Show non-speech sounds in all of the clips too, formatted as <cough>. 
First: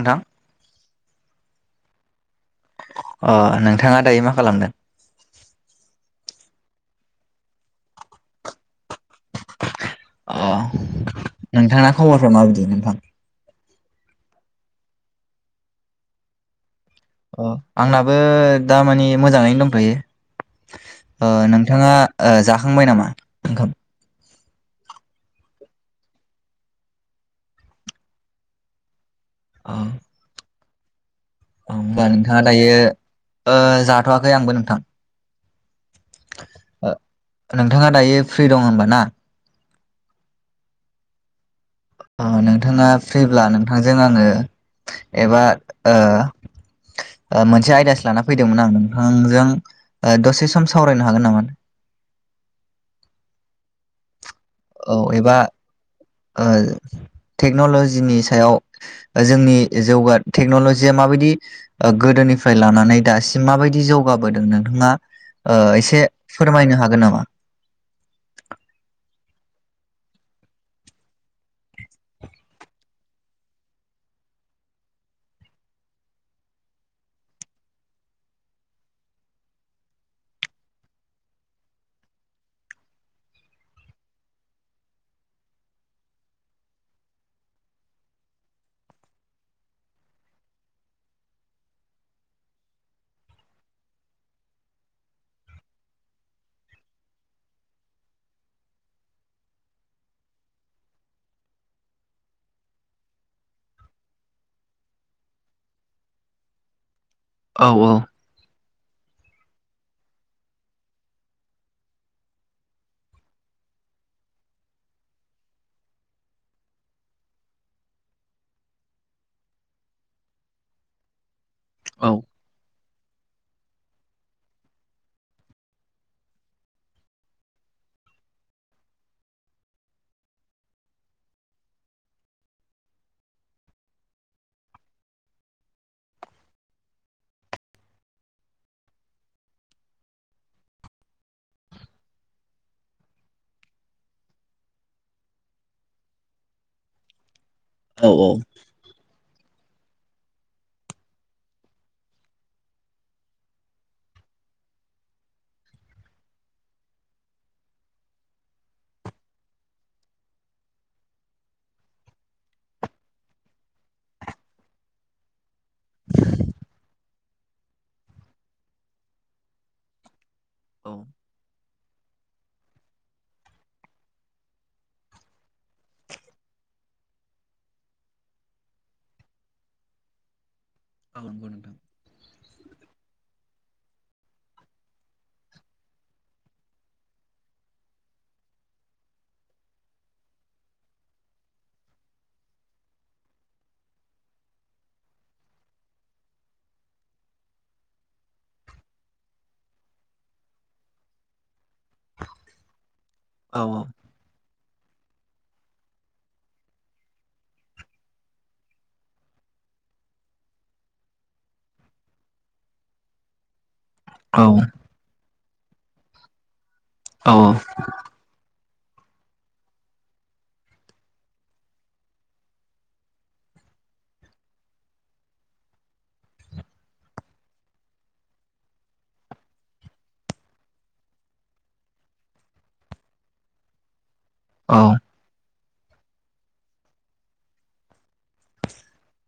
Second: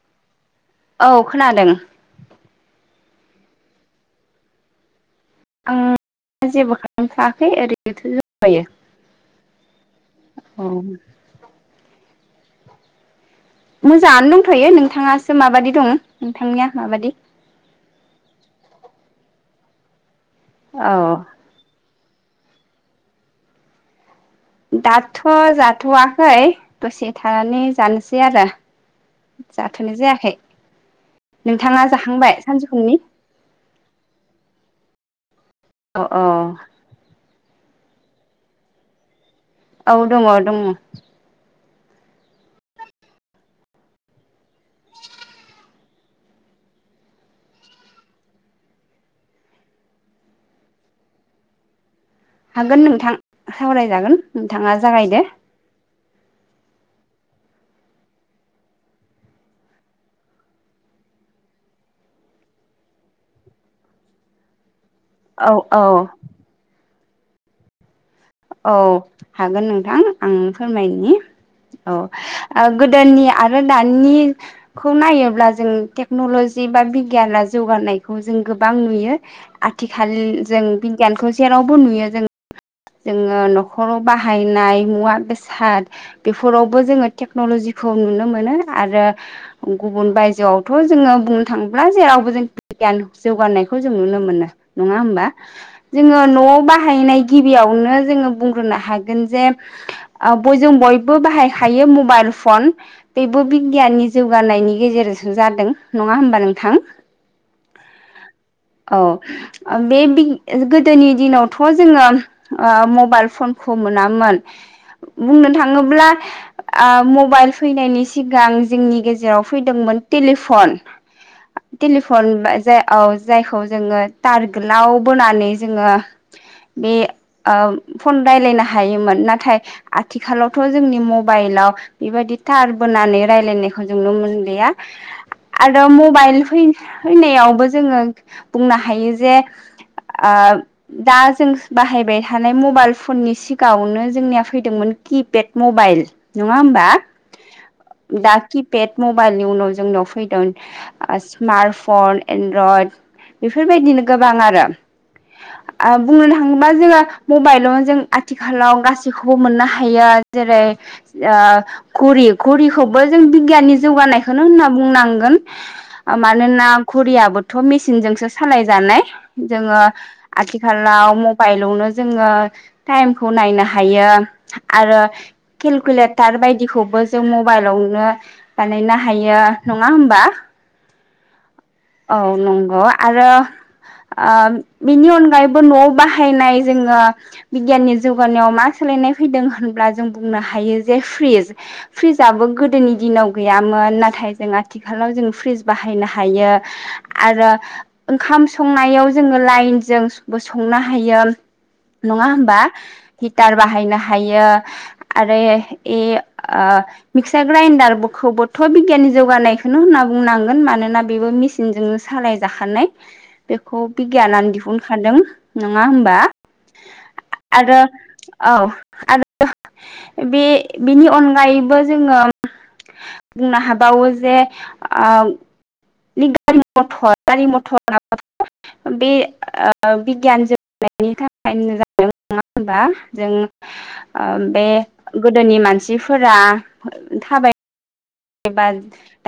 नोंथां औ खोनादों अ नोंथाङा दायो मा खालामदों? आं जेबो खालामथवाखै ओरैनोथ' जायो <unintelligible> अ नोंथाङा खबरफ्रा माबायदि नोंथां मोजाङानो दंथ'यो नोंथाङासो माबायदि दङ नोंथांनिया। माबादि अ आंनाबो दामानि मोजाङैनो दंथ'यो औ ओ नोंथाङा जाखांबाय नामा ओंखाम दाथ' जाथ'वाखै दसे थानानै जानोसै आरो अ जाथ'नाय जायाखै औ नोंथाङा ओमबा जाखांबाय नोंथाङा दायो सानजौफुनि ओ जाथ'वाखै आंबो नोंथां अ अ ओ नोंथाङा दायो फ्रि दं होनबा ना औ दङ दङ अ नोंथाङा फ्रिब्ला नोंथांजों आङो एबा ओ। ओ मोनसे आयदासो लाना फैदोंमोन आं नोंथांजों दसे सम सावरायनो हागोन नामा? <inaudible> हागोन नोंथां सावरायजागोन नोंथाङा औ जागायदो। एबा ओ टेक्न'ल'जिनि सायाव जोंनि जौगा टेक्न'ल'जिया माबायदि गोदो निफ्राय लानानै दासिम माबायदि जौगाबोदों नोंथाङा औ ओ औ एसे फोरमायनो हागोन नामा? औ हागोन नोंथां आं फोरमायनि। औ गोदोनि आरो दानिखौ नायोब्ला जों टेक्न'ल'जि। बिगियाना जौगानायखौ जों गोबां नुयो आथिखाल जों बिगियानखौ जेराव बो नुयो जों जोङो न'खराव बाहायनाय मुवा बेसाद बेफोरावबो जोङो टेक्न'लजि खौ नुनो मोनो आरो गुबुन बायजोआवथ' जोङो बुंनो थाङोब्ला जेरावबो जों गियान जौगानायखौ जों नुनो मोनो नङा ओमबा जोङो न'वाव बाहायनाय गिबियावनो जोङो बुंग्रोनो हागोन जे ओ <unintelligible> बयबो बाहायखायो मबाइल फन बेबो बिगियाननि जौगानायनि गेजेरजोंसो जादों नङा होमबा नोंथां। औ औ। औ बे गोदोनि दिनावथ' जोङो। ओ मबाइल फनखौ मोनामोन बुंनो थाङोब्ला ओ म बाइल फैनायनि सिगां जोंनि गेजेराव फैदोंमोन टेलिफन। <inaudible> औ टेलिफन जे औ जायखौ जोङो टार गोलाव बोनानै जोङो बे ओ फन राय्लायनो हायोमोन नाथाय आथिखालावथ' जोंनि मबाइलाव बेबाय दि‌ थार बोनानै रायज्लायनायखौ जों नुनो मोनलिया आरो मबाइल बै फैना जोङो बुंनो हायो जे दा जों बाहायबाय थानाय मबाइल फननि सिगाङावनो जोंनिया फैदोंमोन किपेड मबाइल नङा होमबा? दा औ किपेट मबाइलनि उनाव जों जोंनाव फैदों स्मार्ट फन एनड्रइड बेफोरबायदिनो गोबां आरो बुंनो थाङोबा जोङो। मबाइलावनो जों आथिखालाव गासैखौबो मोननो हायो जेरै घुरि घरिखौबो जों बिगिनि जौगानायखौनो होनना बुंनांगोन मानोना घरिया याबोथ'मेसिनजोंसो सालाय जानाय जोङो औ आथिलाव मबाइलावनो जोङो टाइमखौ नायनो हायो आरो केलकुलेटार बायदिखौबो। जों मबाइलावनो बानायनो हायो नङा होमबा? औ नंगौ नोंथां औ नंगौ आरो। ओ बिनि अनगायैबो न'आव बाहायनाय जोङो बिगियाननि जौगानायाव मा सोलायनाय फैदों होनब्ला जों बुंनो हायो जे फ्रिज फ्रिजआबो गोदोनि दिनाव गैयामोन नाथाय जों आथिखालाव जों फ्रिज बाहायनो हायो। आरो ओंखाम संनायाव जोङो लाइनजोंबो संनो हायो। नङा होमबा हिटार औ बाहायनो हायो। आरो ए मिक्सार ग्राइडारखौबोथ' बिगियाननि जौगानायखौनो होनना। बुंनांगोन मानोना बेबो मेचनजोंनो सालाय जाखानाय बे खौ औ बिगियानानो दिहुनखादों नङा होमबा? औ आरो औ आरो बे बेनि अनगायैबो जोङो। बुंनो हाबावो जे नों गारि मथर गारि मथराव बे बिगियान जौगानायनि थाखायनो जादों नङा होनबा जों बे गोदोनि मानसिफोरा थाबाय एबा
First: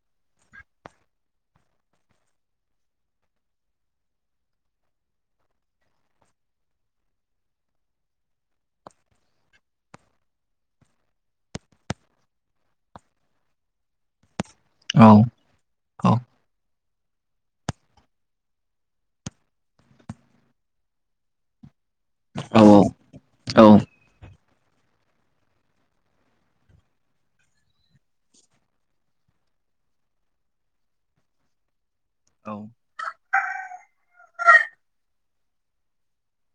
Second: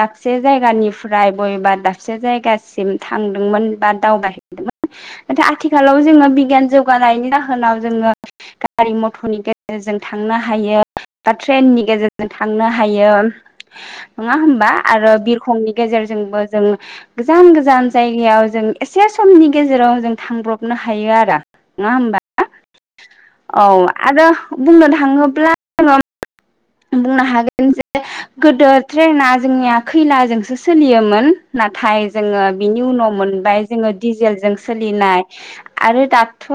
दाबसे जायगानिफ्राय बबेबा दाबसे जायगासिम थांदोंमोन बा दावबायहैदोंमोन नाथाय आथिखालाव जोङो बिगियान जौगानायनि जाहोनाव जोङो गारि मथ'नि गेजेरजों थांनो हायो बा ट्रेननि गेजेरजों थांनो हायो। नङा होमबा आरो बिरखंनि गेजेरजोंबो जों। गोजान गोजान जायगायाव जों एसे समनि गेजेराव जों थांब्रबनो हायो आरो। नङा औ होमबा औ आरो बुंनो थाङोब्ला। बुंनो हागोन जे गोदो ट्रेना जोंनिया खैलाजोंसो सोलियोमोन। नाथाय जोङो बिनि उनाव मोन बाय जोङो दिडिजेलजों सोलिनाय आरो दाथ'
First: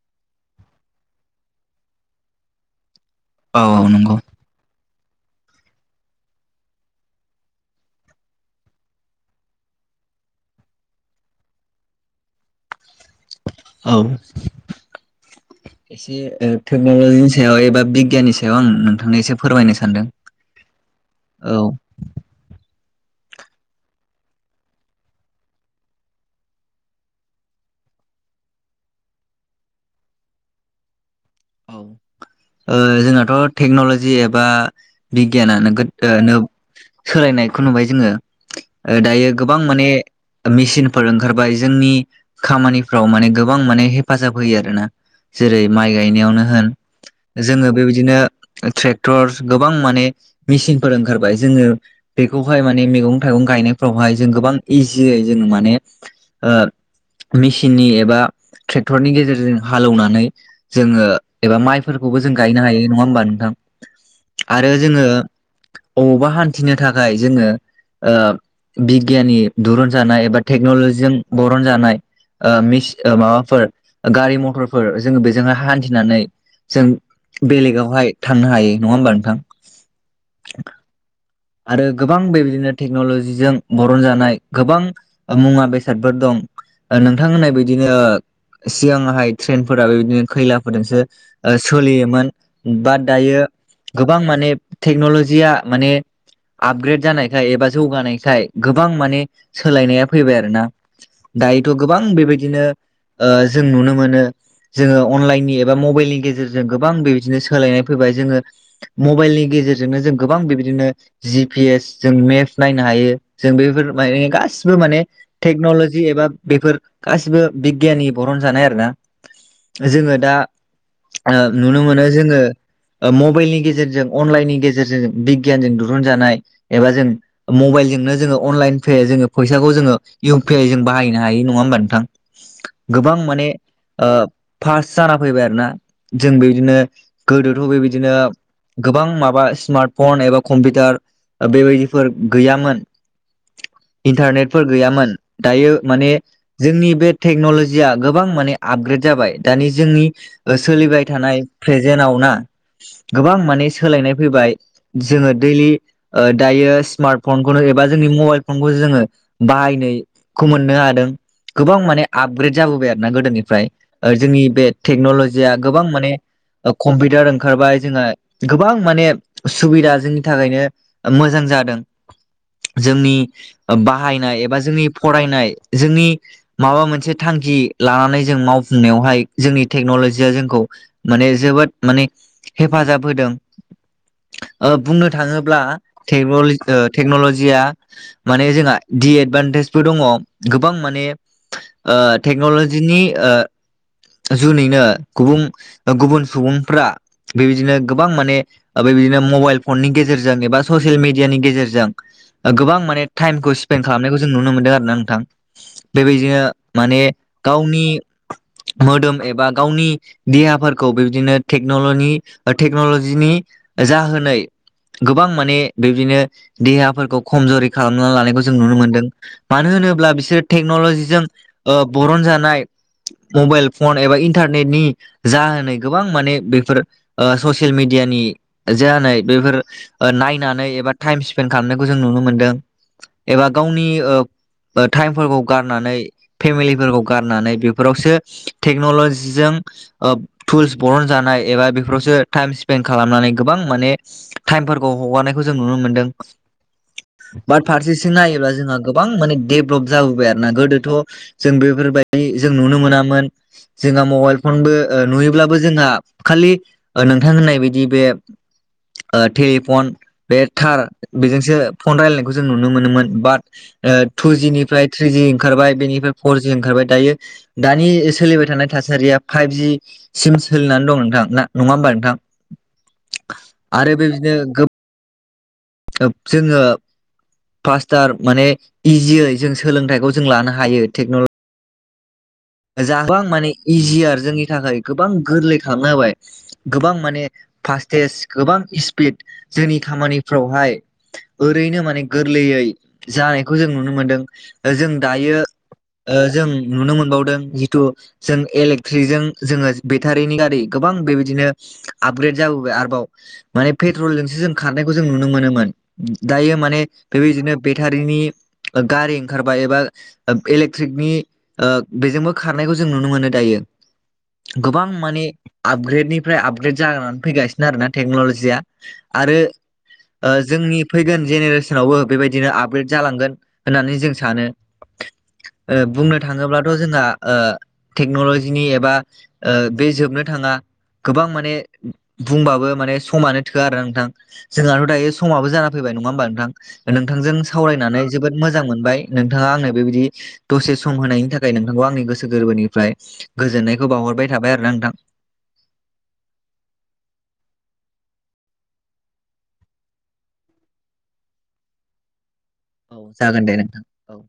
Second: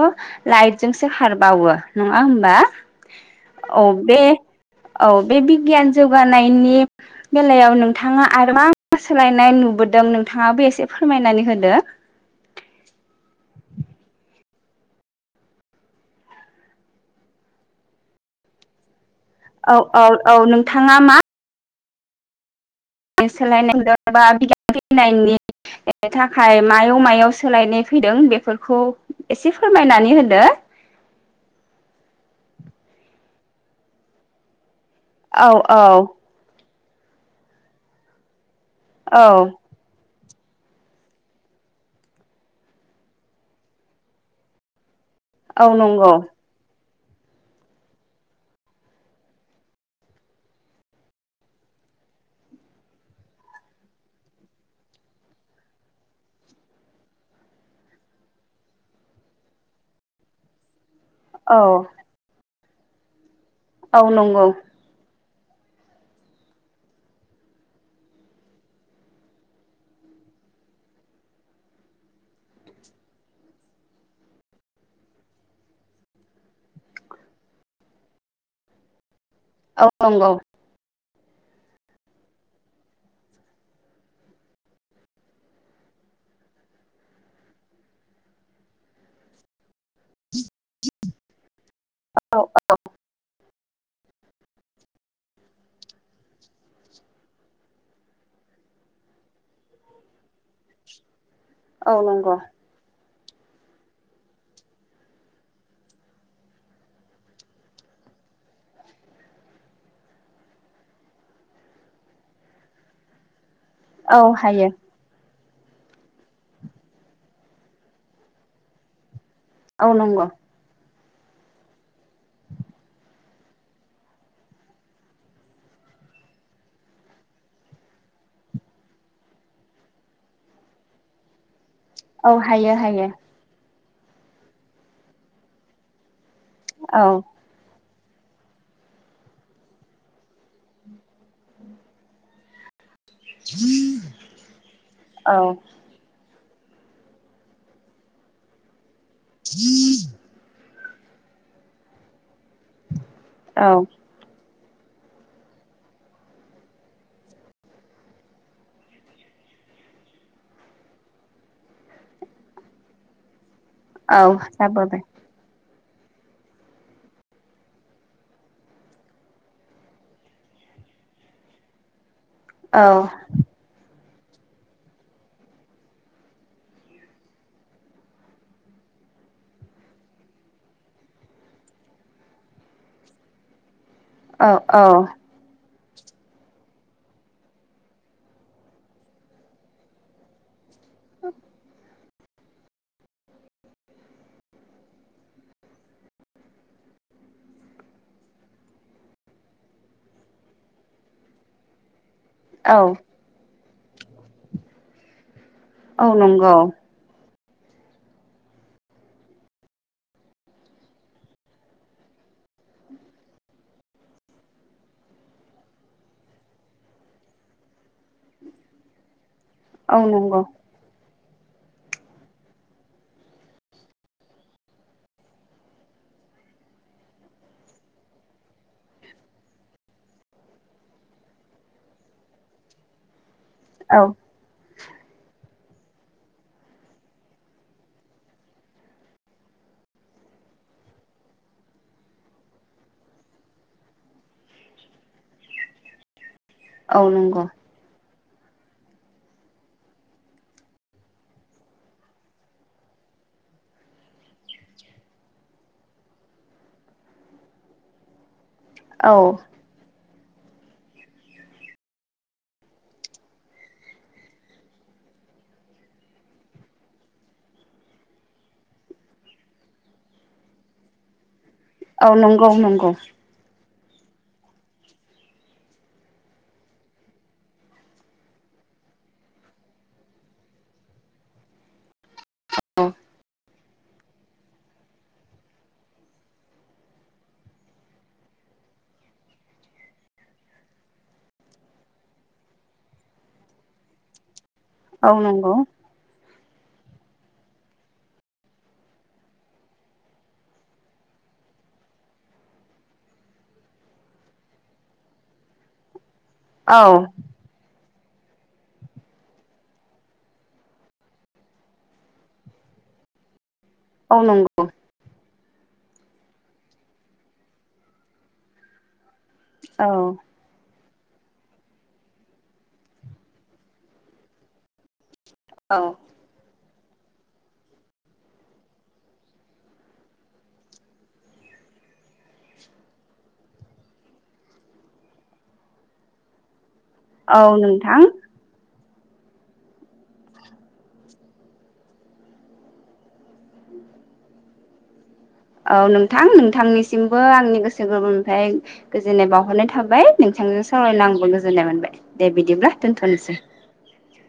लाइटजोंसो खारबावो। नङा होमबा औ बे औ बे बिगियान जौगानायनि बेलायाव नोंथाङा आरो मा मा सोलायनाय नुबो। बोदों नोंथाङाबो एसे फोरमायनानै होदो। औ। एसे टेक्न'लजिनि सायाव एबा बिगियाननि सायाव आं नोंथांनो एसे फोरमायनो औ सानदों औ औ नोंथाङा औ। सोलायनायबा बिगियान फैनायनि थाखाय मायाव मायाव सोलायनाय। फैदों बेफोरखौ एसे फोरमायनानै होदो। <inaudible> ओ जोंनाथ' टेक्न'लजि एबा औ बिगियानानो औ गोनो सोलायनायखौ नुबाय जोङो दायो औ गोबां माने मेसिनफोर ओंखारबाय जोंनि खामानिफ्राव माने गोबां माने हेफाजाब होयो आरो ना। जेरै औ माइ नंगौ गायनायावनो होन जोङो बेबायदिनो ट्रेक्टर गोबां माने मेसिनफोर ओंखारबाय जोङो बे खौहाय माने मैगं थाइगं गायनायफ्रावहाय जों गोबां इजियै जों माने ओ मेसिननि एबा ट्रेक्टरनि गेजेरजों हालौवनानै जोङो एबा औ माइफोरखौबो जों गायनो हायो नङा होमबा नोंथां औ नंगौ आरो जोङो बबावबा हान्थिनो थाखाय जोङो बिगियाननि दुरुन जानाय एबा टेक्न'लजिजों बरनजानाय माबाफोर गारि मथरफोर जो जोङो हान्थिनानै जों बेलेगावहाय थांनो हायो नङा होमबा नोंथां? औ नंगौ आरो गोबां बेबायदिनो टेक्न'लजिजों बरन जानाय गोबां मुवा बेसादफोर दं। नोंथांमोनहा बिदिनो सिगाङाहाय ट्रेन फोर बेदिनो खैलाफोरजोंसो सोलियोमोन औ बाट दायो। गोबां माने टेक्नलजिया माने आपग्रेद जानायखाय एबा जौगानायखाय गोबां माने सोलायनाया फैबाय आरोना। दायोथ' औ गोबां नंगौ बेबायदिनो जों नुनो मोनो। जोङो अनलाइननि एबा मबाइलनि गेजेरजों गोबां बेबायदिनो सोलायनाय फैबाय जोङो मबाइलनि गेजेर। गेजेरजोंनो जों गोबां बेबायदिनो जि पि एस जों मेप नायनो हायो जों बेफोर औ माने हायो गासिबो माने टेक्न'ल'जि एबा बेफोर गासिबो बिगियाननि बरन जानाय आरो ना? औ जोङो नंगौ दा नुनो मोनो जोङो। मबाइलनि गेजेरजों अनलाइननि गेजेरजों बिगियानजों द दिहुन जानाय एबा जों मबाइलजोंनो जोङो अनलाइन पे जोङो फैसाखौ जोङो इउपि आइ जों बाहायनो हायि नङा होमबा नोंथां औ हायो हायो गोबां माने। फास्ट जाना फैबाय आरोना जों बेबायदिनो औ गोदोथ' बेबायदिनो। बिदिनो गोबां माबा स्मार्ट फन एबा कम्पिउटार बेबायदिफोर गैयामोन। इन्टारनेटफोर गैयामोन औ दायो माने जोंनि बे टेक्न'लजिया गोबां माने आपग्रेड जाबाय दानि जोंनि सोलिबाय थानाय प्रेजेनाव ना गोबां माने औ सोलायनाय फैबाय जोङो दैलि दायो स्मार्ट फनखौनो एबा जोंनि मबाइल फनखौसो जोङो बाहायनाय खौ मोननो हादों गोबां माने आपग्रेद जाबोबाय आरो ना गोदोनिफ्राय। औ जोंनि बे जाबोबाय टेक्न'लजिया गोबां माने कम्पिउटार ओंखारबाय जोंहा गोबां माने सुबिदा जोंनि थाखायनो मोजां जादों औ जोंनि बाहायनाय एबा जोंनि फरायनाय जोंनि माबा मोनसे थांखि लानानै जों मावफुंनायाव बेहाय जोंनि टेकनलजिया जोंखौ माने जोबोद माने हेफाजाब होदों। औ औ बुंनो थाङोब्ला टेक्न'लजिया माने जोंहा दिएदभान्टेजबो दङ। गो गोबां माने टेक्नलजिनि जुनैनो गुबुन गुबुन सुबुंफ्रा बेबायदिनो गोबां माने मबाइल फननि गेजेरजों एबा ससियेल मेडियानि गेजेरजों गोबां औ माने टाइमखौ स्पेन खालामनायखौ जों नुनो मोन्दों आरोना नोंथां औ बेबायदिनो नंगौ माने गावनि मोदोम एबा गावनि देहाफोरखौ बिबदिनो टेक्नलनि ओ टेक्नलजिनि जाहोनाय गोबां माने बेदिनो देहाफोरखौ खमज'रि खालामनानै लानायखौ जों नुनो मोनदों। मानो औ होनोब्ला नंगौ बिसोर टेक्न'लजिजों बरनजानाय मबाइल फन एबा इन्टारनेटनि जाहोनै गोबां माने बेफोर ओ ससियेल मेडिया नि जानाय बेफोर नायनानै एबा टाइम स्पेन खालामनायखौ जों नुनो मोनदों। एबा गावनि औ ओ ओ टाइमफोरखौ गारनानै फेमिलिफोरखौ गारनानै बेफोरावसो टेक्न'लजिजों ओ टुल्स बरनजानाय एबा बेफोरावसो टाइम स्पेन्ड खालामनानै गोबां माने टाइमफोरखौ हगारनायखौ जों नुनो मोनदों। औ नंगौ। नायोबा जोंहा गोबां माने डेभेलप जाबोबाय आरोना गोदोथ' जों बेफोर बायदि जों नुनो मोना मोन जोङा मबाइल फनबो ओ नुयोब्लाबो जोंहा खालि नोंथां होननाय बायदि बे औ बे टेलिफन बे थार बेजोंसो फन रायलायनायखौ जों नुनो मोनोमोन बाट टु जिनिफ्राय थ्रि जि ओंखार बेनिफ्राय फर जि ओंखार दायो दानि सोलिबाय थानाय थासारिया फाइभ जि सिम सोलिनानै दं नोंथां ना नङा होमबा औ नोंथां नंगौ नंगौ आरो बेबिदिनो गोब <unintelligible> जोङो फास्टार माने इजियै जों सोलोंथाइखौ जों लानो हायो टेक्न'लजि औ जाहाबो आं माने इजियार जोंनि थाखाय गोबां गोरलै खालामना होबाय गोबां माने फास्टेस् गोबां स्पिड जोंनि खामानिफ्रावहाय ओरैनो माने गोरलैयै जानायखौ जों जों नुनो मोनदों जों औ दायो नंगौ ओ जों नुनो मोनबावदों जिथु जों एलेकट्रिकजों जोङो बेटारिनि गारि गोबां बेबायदिनो आपग्रेड जा जाबोबाय आरोबाव माने पेट्रलजोंसो जों खारनायखौ जों नुनो मोनोमोन। दायो औ माने बेबायदिनो बे टारिनि ओ गारि ओंखारबाय एबा ओ ओ इलेकट्रिकनि बेजोंबो खारनायखौ जों नुनो मोनो दायो औ नंगौ गोबां माने आपग्रेडनिफ्राय आपग्रेड जानानै फैगासिनो आरोना टेक्न'लजिया। आरो औ ओ जोंनि फैगोन जेनेरेसनावबो बेबायदिनो आपग्रेड जालांगोन होननानै जों सानो। ओ औ बुंनो थाङोब्लाथ' जोंहा ओ टेक्न'लजिनि एबा ओ बे जोबनो थाङा गोबां माने बुंबाबो माने समानो थोआ आरोना नोंथां जोंहाथ' दायो समाबो जाना फैबाय नङा होनबा नोंथां। ओ नोंथांजों औ नोंथां सावरायनानै जोबोद मोजां मोनबाय। नोंथाङा आंनो बेबायदि दसे सम होनायनि थाखाय नोंथांखौ आंनि गोसो गोसो गोरबोनिफ्राय गोजोननायखौ बावहरबाय थाबाय आरो ना नोंथां। औ नोंथां नोंथांनिसिमबो आंनि गोसो गोरबोनिफ्राय गोजोननाय बावहरनाय थाबाय नों थांजों सावरायना आंबो गोजोननाय मोनबाय दे बिदिब्ला औ दोनथ'नोसै जागोन दे नोंथां। औ।